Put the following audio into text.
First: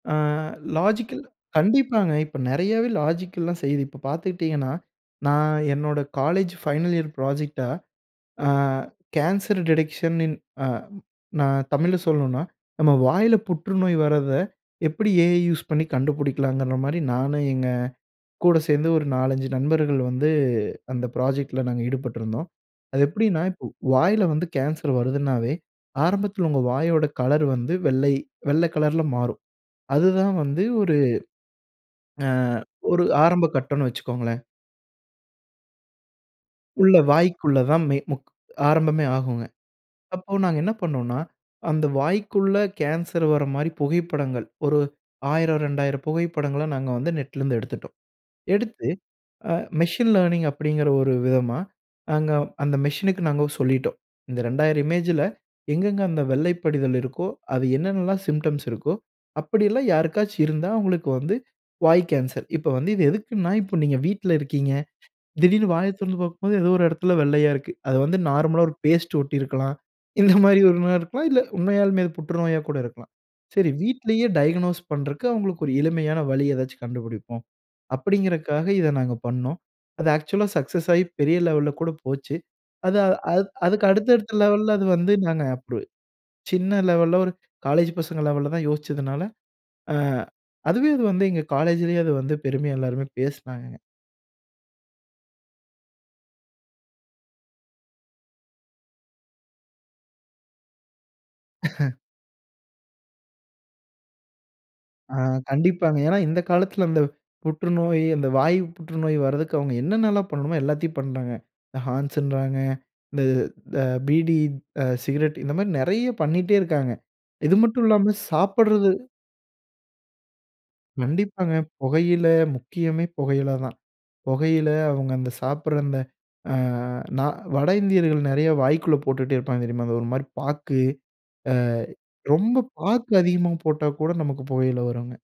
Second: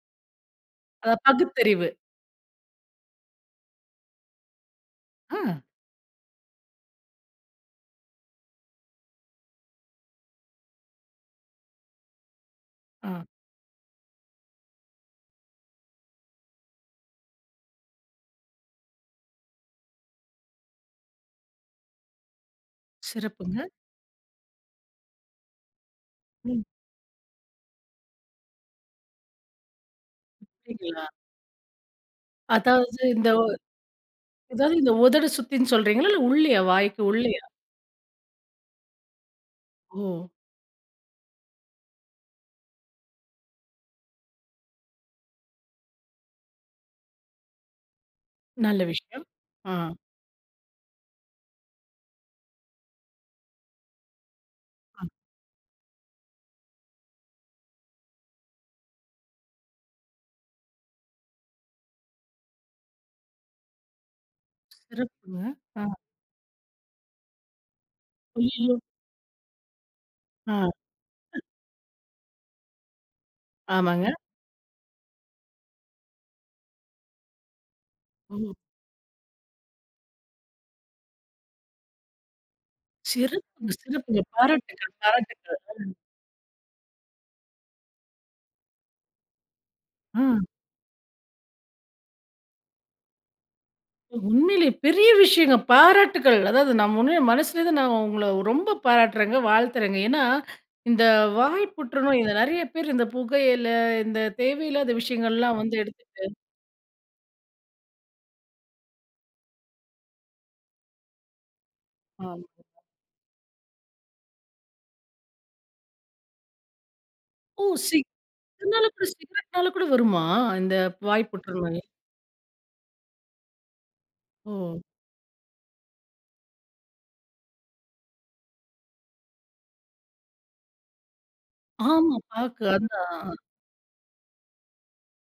அ அ, logical பகுத்தறிவு. கண்டிப்பாங்க. இப்ப நிறையாவே லாஜிக்கல்லாம் செய்யுது. இப்ப பாத்துக்கிட்டீங்கன்னா, நான் அ. என்னோட காலேஜ் ஃபைனல் இயர் ப்ராஜெக்ட்ட, அ கேன்சர் டிடெக்ஷனின் அ நான் தமிழ்ல சொல்லணுன்னா, நம்ம ஆ. வாயில புற்றுநோய் வரத, எப்படி ஏ ஐ யூஸ் பண்ணி கண்டுபிடிக்கலாங்கற மாரி, நானும் எங்க கூட சேந்து ஒரு 4, 5 நண்பர்கள் வந்து, அந்த ப்ராஜெக்ட்ல நாங்க ஈடுபட்டிருந்தோம். அது எப்டின்னா, இப்போ சிறப்புங்க. வாயில வந்து கேன்சர் வருதுனாவே, ஆரம்பத்துல ம். உங்கள் வாயோட கலர் வந்து, வெள்ளை வெள்ள கலர்ல மாறும். அதுதான் வந்து ஒரு அப்டிங்களா? அ அதாவது ஒரு இந்த ஒ ஆரம்ப கட்டம்ன்னு வச்சுக்கோங்களேன். அது இந்த உதடு சுத்தின்னு சொல்றீங்களா? இல்ல உள்ளயா, உள்ள, வாய்க்கு உள்ளயா? வாய்க்குள்ள தான் மே முக் ஆரம்பமே ஆகுங்க. ஓ! அப்போ நாங்க என்ன பண்னோன்னா, அந்த வாய்க்குள்ள கேன்சர் வர மாரி புகைப்படங்கள், ஒரு 1,000, 2,000 புகைப்படங்கள நாங்க வந்து நெட்ல இருந்து எடுத்துட்டோம். நல்ல எடுத்து. விஷயம். ஆ அ. மெசின் லர்னிங் அப்படிங்குற ஒரு விதமா, நாங்க அந்த மெசினுக்கு நாங்க சொல்லிட்டோம். இந்த 2,000 அ. இமேஜ்ல, எங்க எங்க அந்த வெள்ளை படிதல் இருக்கோ, அதுல என்னென்னலாம் சிம்ப்டம்ஸ் இருக்கோ, அப்டில்லாம் யாருக்காச்சும் இருந்தா, அவுங்களுக்கு வந்து வாய் கேன்சர். இப்ப வந்து இது எதுக்குன்னா, இப்ப நீங்க வீட்ல இருக்கீங்க. சிறப்புங்க. திடீர்ன்னு வாய அ. திறந்து பாக்கும்போது, ஏதோ ஒரு எடத்தில வெள்ளையா இருக்கு. அது வந்து நார்மலா அய்யயோ! ஒரு பேஸ்ட் ஒட்டியிருக்கலாம். இந்த அ, மாதிரி ஒண்ணா இருக்கலாம். அ. இல்ல உண்மையாலுமே அது புற்றுநோயா கூட இருக்கலாம். சரி ஆமாங்க. வீட்லயே டயக்னோஸ் பண்றதுக்கு அவுங்களுக்கு ஒரு எளிமையான வழி ஏதாச்சும் கண்டுபிடிப்போம். ஓ! அப்டிங்கறக்காக, இத நாங்க பண்ணோம். அது ஆக்சுவலா சக்சஸ் ஆயி பெரிய லெவல கூட போச்சு. அது அது சிறப்புங்க, அதுக்கு அடுத்த சிறப்புங்க. அடுத்த லெவல்ல அது பாராட்டுகள், வந்து நாங்க பாராட்டுகள். அப்ப அ. சின்ன லெவல்ல ஒரு காலேஜ் பசங்க லெவல்ல தான் யோசிச்சதுனால, அ அ! அதுவே இது வந்து எங்க காலேஜிலயே அது வந்து பெருமையா எல்லாருமே பேசினாங்கங்க. உண்மையிலயே. பெரிய விஷயங்க. பாராட்டுகள். அதாவது நான் உண்மையில மனசுலருந்து நான் உங்கள ரொம்ப பாராட்டுறேங்க. வாழ்த்துறேங்க. ஏன்னா இந்த வாய்ப்புற்று நோய், இந்த நிறையா பேரு இந்த புகையில, இந்த தேவையில்லாத ஆ விஷயங்கள்லாம் வந்து கண்டிப்பாங்க. ஏன்னா எடுத்துட்டு இந்த காலத்துல அந்த புற்றுநோய், அந்த வாய் புற்றுநோய் வரதுக்கு அவுங்க என்னென்ன எல்லாம் பண்ணணுமோ, எல்லாத்தயும் பண்றாங்க. இந்த ஆ ஹான்ஸுன்றாங்க, இந்த த பீடி அ சிகரெட் இந்த மாரி நிறையா பண்ணிட்டே இருக்காங்க. இது ஓ! மட்டும் இல்லாம, சிக்னால சாப்புட்றது சிகரெட்னால கூட வருமா? இந்த வாய் கண்டிப்பாங்க. புற்றுநோயி? புகையில, முக்கியமே புகையில தான். புகையில, ஓ! அவுங்க அந்த சாப்படற அந்த அ நா வட இந்தியர்கள் நெறையா வாய்க்குள்ள போட்டுட்டே இருப்பாங்க தெரியுமா? ஒரு மாரி பாக்கு, ஆமா, அ ரொம்ப பாக்கு பாக்கு அதான். அதிகமா போட்டா கூட நமக்கு புற்றுநோய் வருங்க.